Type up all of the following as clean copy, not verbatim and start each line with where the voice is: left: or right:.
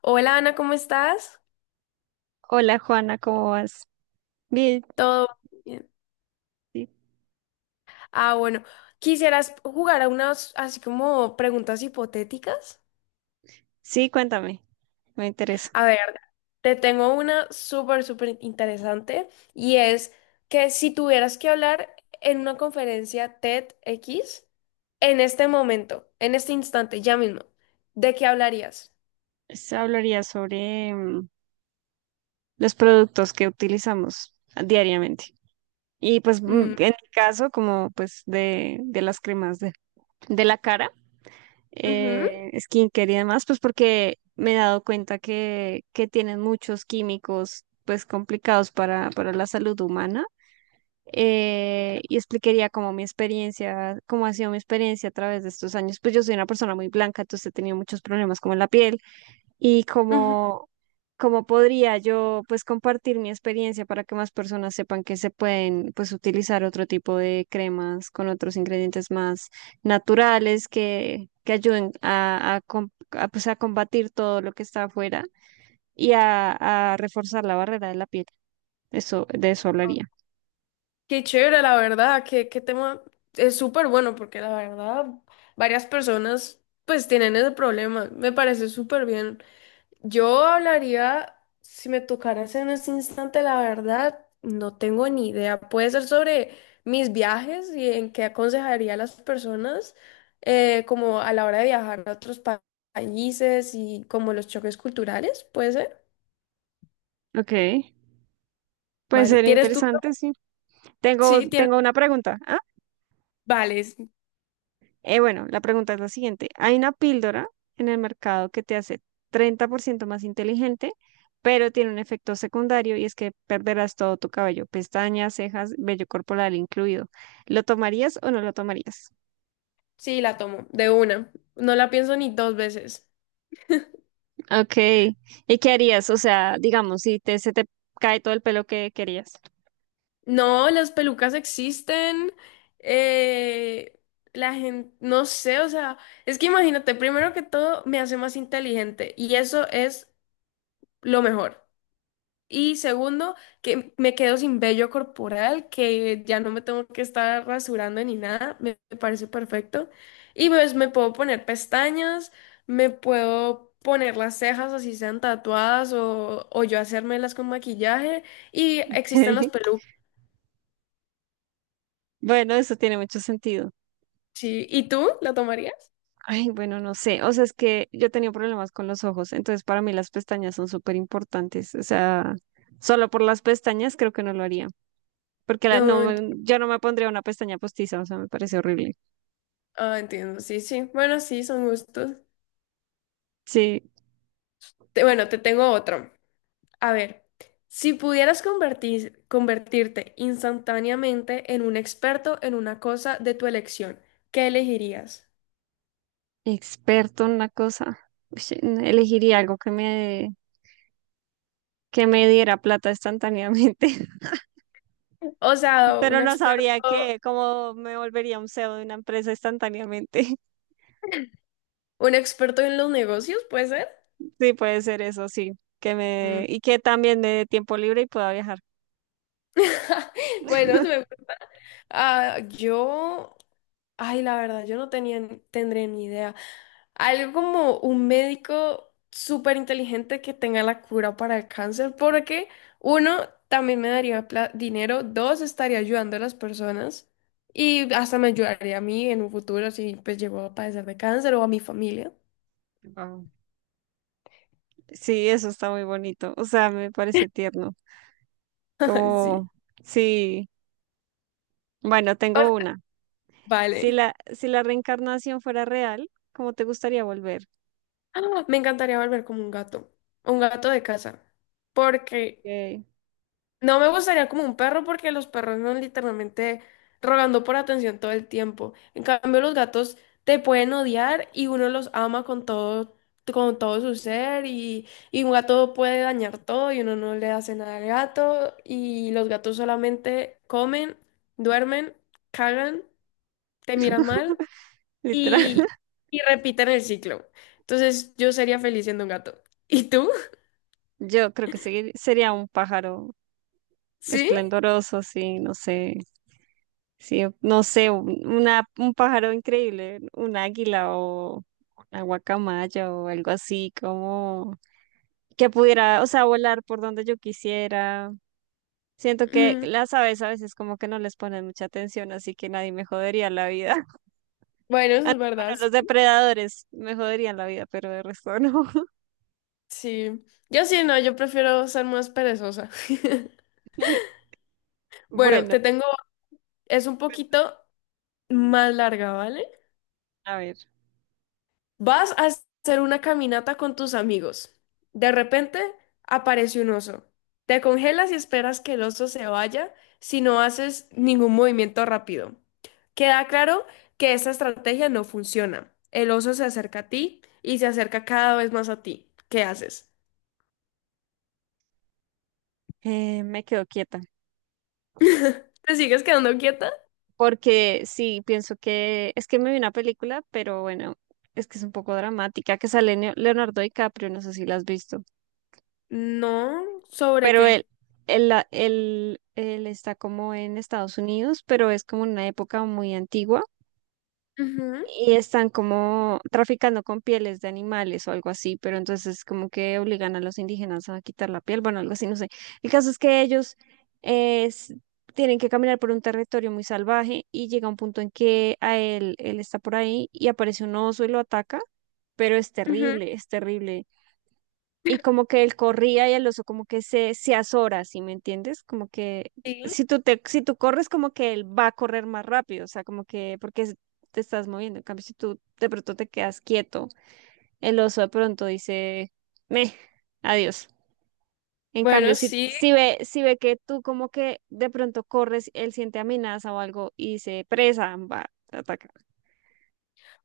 left: Hola Ana, ¿cómo estás?
right: Hola Juana, ¿cómo vas? Bien,
left: Todo bien.
right: sí.
left: Bueno, ¿quisieras jugar a unas así como preguntas hipotéticas?
right: Sí, cuéntame, me interesa.
left: A ver, te tengo una súper, súper interesante y es que si tuvieras que hablar en una conferencia TEDx en este momento, en este instante, ya mismo, ¿de qué hablarías?
right: Se hablaría sobre los productos que utilizamos diariamente. Y pues
left: Mm,
right: en mi caso, como pues de las cremas de la cara,
left: ujú,
right: skincare y demás, pues porque me he dado cuenta que tienen muchos químicos pues complicados para la salud humana. Y explicaría cómo mi experiencia, cómo ha sido mi experiencia a través de estos años. Pues yo soy una persona muy blanca, entonces he tenido muchos problemas con la piel y
left: ujú.
right: cómo, cómo podría yo pues compartir mi experiencia para que más personas sepan que se pueden pues utilizar otro tipo de cremas con otros ingredientes más naturales que ayuden a pues, a combatir todo lo que está afuera y a reforzar la barrera de la piel. Eso, de eso hablaría.
left: Qué chévere, la verdad, qué, qué tema es súper bueno porque la verdad varias personas pues tienen ese problema, me parece súper bien. Yo hablaría, si me tocaras en este instante, la verdad, no tengo ni idea. Puede ser sobre mis viajes y en qué aconsejaría a las personas como a la hora de viajar a otros países y como los choques culturales, puede ser.
right: Ok. Puede
left: Vale,
right: ser
left: ¿tienes tú?
right: interesante, sí. Tengo,
left: Sí, tienes.
right: tengo una pregunta.
left: Vale.
right: Bueno, la pregunta es la siguiente. Hay una píldora en el mercado que te hace 30% más inteligente, pero tiene un efecto secundario y es que perderás todo tu cabello, pestañas, cejas, vello corporal incluido. ¿Lo tomarías o no lo tomarías?
left: Sí, la tomo, de una. No la pienso ni dos veces.
right: Ok. ¿Y qué harías? O sea, digamos, si te, se te cae todo el pelo que querías.
left: No, las pelucas existen. eh, la gente, no sé, o sea, es que imagínate, primero que todo me hace más inteligente y eso es lo mejor. Y segundo, que me quedo sin vello corporal, que ya no me tengo que estar rasurando ni nada, me parece perfecto. Y pues me puedo poner pestañas, me puedo poner las cejas así sean tatuadas o yo hacérmelas con maquillaje y existen las pelucas,
right: Bueno, eso tiene mucho sentido.
left: sí. ¿Y tú la tomarías?
right: Ay, bueno, no sé. O sea, es que yo he tenido problemas con los ojos, entonces para mí las pestañas son súper importantes. O sea, solo por las pestañas creo que no lo haría, porque
left: No,
right: yo no me pondría una pestaña postiza, o sea, me parece horrible.
left: entiendo, sí, sí. Bueno, sí, son gustos.
right: Sí,
left: Bueno, te tengo otro. A ver, si pudieras convertirte instantáneamente en un experto en una cosa de tu elección, ¿qué elegirías?
right: experto en una cosa. Uy, sí, elegiría algo que me diera plata instantáneamente,
left: O sea,
right: pero no sabría qué, cómo me volvería un CEO de una empresa instantáneamente.
left: un experto en los negocios, ¿puede ser?
right: Sí, puede ser eso, sí. Que
left: Mm.
right: me, y que también me dé tiempo libre y pueda viajar.
left: Bueno, se me gusta. Ah, yo, la verdad, yo no tenía, tendré ni idea. Algo como un médico súper inteligente que tenga la cura para el cáncer, porque uno, también me daría dinero, dos, estaría ayudando a las personas y hasta me ayudaría a mí en un futuro si pues llego a padecer de cáncer o a mi familia.
right: Wow. Sí, eso está muy bonito. O sea, me parece tierno.
left: Ay, sí.
right: Como, sí, bueno,
left: O sea,
right: tengo una.
left: vale.
right: Si la reencarnación fuera real, ¿cómo te gustaría volver?
left: Me encantaría volver como un gato de casa,
right: Ok.
left: porque no me gustaría como un perro porque los perros son literalmente rogando por atención todo el tiempo. En cambio, los gatos te pueden odiar y uno los ama con todo su ser y un gato puede dañar todo y uno no le hace nada al gato y los gatos solamente comen, duermen, cagan, te miran mal
right: Literal.
left: y, y repiten el ciclo. Entonces, yo sería feliz siendo un gato. ¿Y tú?
right: Yo creo que sería un pájaro
left: ¿Sí?
right: esplendoroso, sí, no sé. Sí, no sé, un pájaro increíble, un águila o una guacamaya o algo así, como que pudiera, o sea, volar por donde yo quisiera. Siento que
left: Mm,
right: las aves a veces como que no les ponen mucha atención, así que nadie me jodería la vida.
left: bueno, eso
right: Ah,
left: es verdad.
right: bueno, los depredadores me joderían la vida, pero de resto no.
left: Sí, yo sí, no, yo prefiero ser más perezosa. Bueno,
right: Bueno,
left: te tengo, es un poquito más larga, ¿vale?
right: a ver,
left: Vas a hacer una caminata con tus amigos. De repente aparece un oso. Te congelas y esperas que el oso se vaya si no haces ningún movimiento rápido. Queda claro que esta estrategia no funciona. El oso se acerca a ti y se acerca cada vez más a ti. ¿Qué haces?
right: me quedo quieta,
left: ¿Te sigues quedando quieta?
right: porque sí, pienso que es que me vi una película, pero bueno, es que es un poco dramática, que sale Leonardo DiCaprio, no sé si la has visto,
left: No, ¿sobre
right: pero
left: qué?
right: él está como en Estados Unidos, pero es como en una época muy antigua
left: Ujú.
right: y están como traficando con pieles de animales o algo así, pero entonces como que obligan a los indígenas a quitar la piel, bueno, algo así, no sé. El caso es que ellos eh, s- tienen que caminar por un territorio muy salvaje y llega un punto en que a él, él está por ahí y aparece un oso y lo ataca, pero
left: Ujú,
right: es terrible y como que él corría y el oso como que se azora, ¿sí me entiendes? Como que
left: sí.
right: si tú corres, como que él va a correr más rápido, o sea, como que te estás moviendo. En cambio, si tú de pronto te quedas quieto, el oso de pronto dice, meh, adiós. En cambio,
left: Bueno, sí,
right: si ve, si ve que tú como que de pronto corres, él siente amenaza o algo y dice, presa, va, te ataca.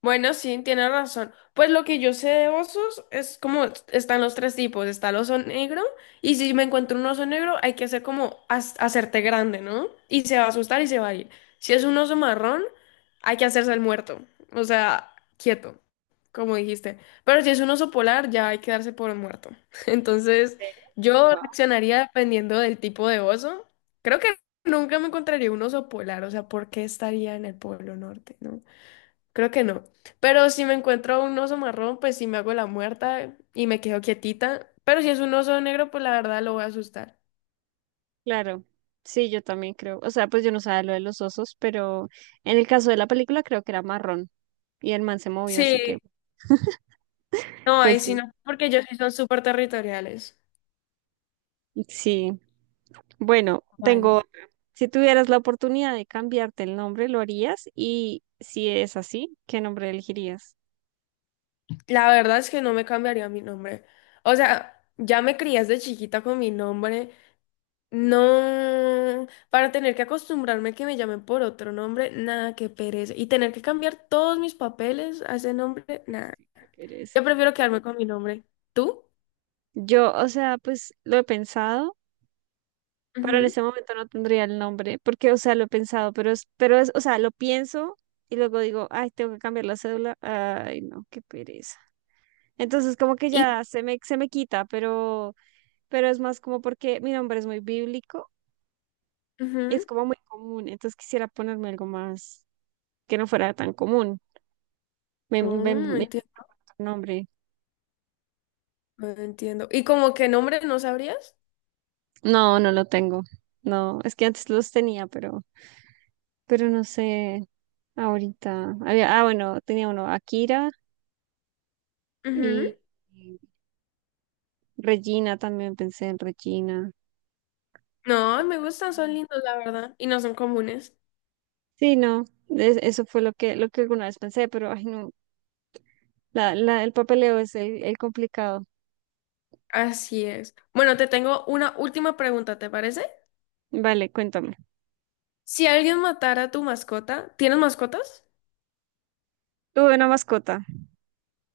left: bueno, sí, tiene razón. Pues lo que yo sé de osos es como están los tres tipos. Está el oso negro y si me encuentro un oso negro hay que hacer como hacerte grande, ¿no? Y se va a asustar y se va a ir. Si es un oso marrón, hay que hacerse el muerto. O sea, quieto, como dijiste. Pero si es un oso polar, ya hay que darse por un muerto.
right: ¿En
left: Entonces,
right: serio?
left: yo reaccionaría dependiendo del tipo de oso. Creo que nunca me encontraría un oso polar. O sea, ¿por qué estaría en el Polo Norte, no? Creo que no. Pero si me encuentro un oso marrón, pues sí me hago la muerta y me quedo quietita. Pero si es un oso negro, pues la verdad lo voy a asustar.
right: Claro, sí, yo también creo. O sea, pues yo no sabía lo de los osos, pero en el caso de la película creo que era marrón y el man se movió, así que,
left: Sí, no,
right: pues
left: ahí sí
right: sí.
left: no, porque ellos sí son súper territoriales.
right: Sí, bueno,
left: Vale.
right: tengo, otra. Si tuvieras la oportunidad de cambiarte el nombre, ¿lo harías? Y si es así, ¿qué nombre elegirías?
left: La verdad es que no me cambiaría mi nombre. O sea, ya me crié de chiquita con mi nombre. No, para tener que acostumbrarme que me llamen por otro nombre, nada, que pereza. Y tener que cambiar todos mis papeles a ese nombre,
right: Pues
left: nada.
right: sí, qué pereza.
left: Yo prefiero quedarme con mi nombre. ¿Tú?
right: Yo, o sea, pues lo he pensado, pero en
left: Ujú.
right: ese momento no tendría el nombre, porque, o sea, lo he pensado, pero es, o sea, lo pienso y luego digo, ay, tengo que cambiar la cédula. Ay, no, qué pereza. Entonces como que
left: Y,
right: ya se me quita, pero es más como porque mi nombre es muy bíblico y es
left: ujú.
right: como muy común. Entonces quisiera ponerme algo más que no fuera tan común. Me
left: Oh,
right: invento
left: entiendo,
right: un nombre.
left: entiendo. ¿Y como qué nombre no sabrías?
right: No, no lo tengo. No, es que antes los tenía, pero no sé ahorita. Había, ah, bueno, tenía uno, Akira
left: Ujú.
right: y y Regina, también pensé en Regina.
left: No, me gustan, son lindos, la verdad, y no son comunes.
right: Sí, no, eso fue lo que alguna vez pensé, pero ay no, el papeleo es el complicado.
left: Así es. Bueno, te tengo una última pregunta, ¿te parece?
right: Vale, cuéntame.
left: Si alguien matara a tu mascota, ¿tienes mascotas?
right: Tuve una mascota.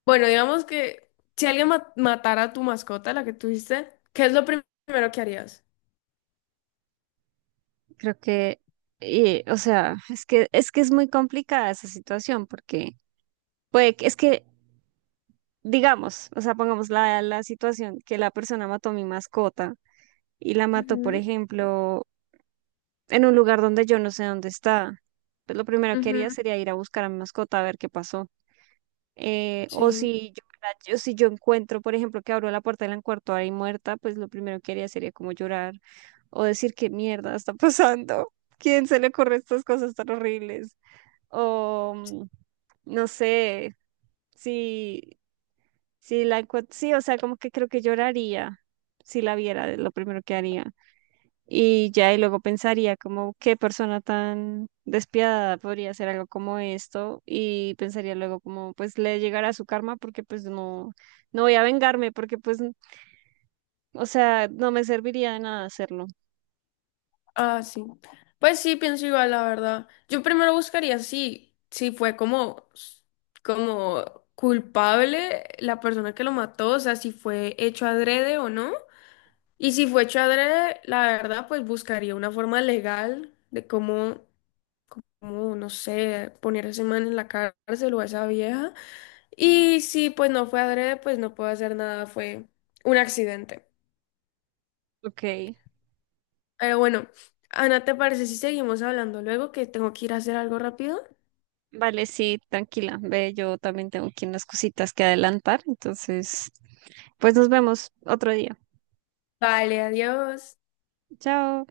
left: Bueno, digamos que si alguien matara a tu mascota, la que tuviste, ¿qué es lo primero que harías?
right: Creo que, y, o sea, es que es muy complicada esa situación porque puede que, es que, digamos, o sea, pongamos la situación que la persona mató a mi mascota y la mató, por
left: Ujú,
right: ejemplo, en un lugar donde yo no sé dónde está. Pues lo primero que
left: ujú,
right: haría sería ir a buscar a mi mascota a ver qué pasó. O
left: sí.
right: si yo, si yo encuentro, por ejemplo, que abro la puerta y la ahí muerta, pues lo primero que haría sería como llorar o decir qué mierda está pasando, quién se le ocurre estas cosas tan horribles, o no sé, si, si la encuentro, sí, o sea, como que creo que lloraría si la viera, es lo primero que haría. Y ya, y luego pensaría como qué persona tan despiadada podría hacer algo como esto y pensaría luego como pues le llegará su karma porque pues no, no voy a vengarme porque o sea, no me serviría de nada hacerlo.
left: Ah, sí. Pues sí, pienso igual, la verdad. Yo primero buscaría si, si fue como, como culpable la persona que lo mató, o sea, si fue hecho adrede o no. Y si fue hecho adrede, la verdad, pues buscaría una forma legal de cómo, cómo, no sé, poner a ese man en la cárcel o a esa vieja. Y si pues no fue adrede, pues no puedo hacer nada, fue un accidente.
right: Ok,
left: Pero bueno, Ana, ¿te parece si seguimos hablando luego que tengo que ir a hacer algo rápido?
right: vale, sí, tranquila, ve, yo también tengo aquí unas cositas que adelantar, entonces pues nos vemos otro día.
left: Vale, adiós.
right: Chao.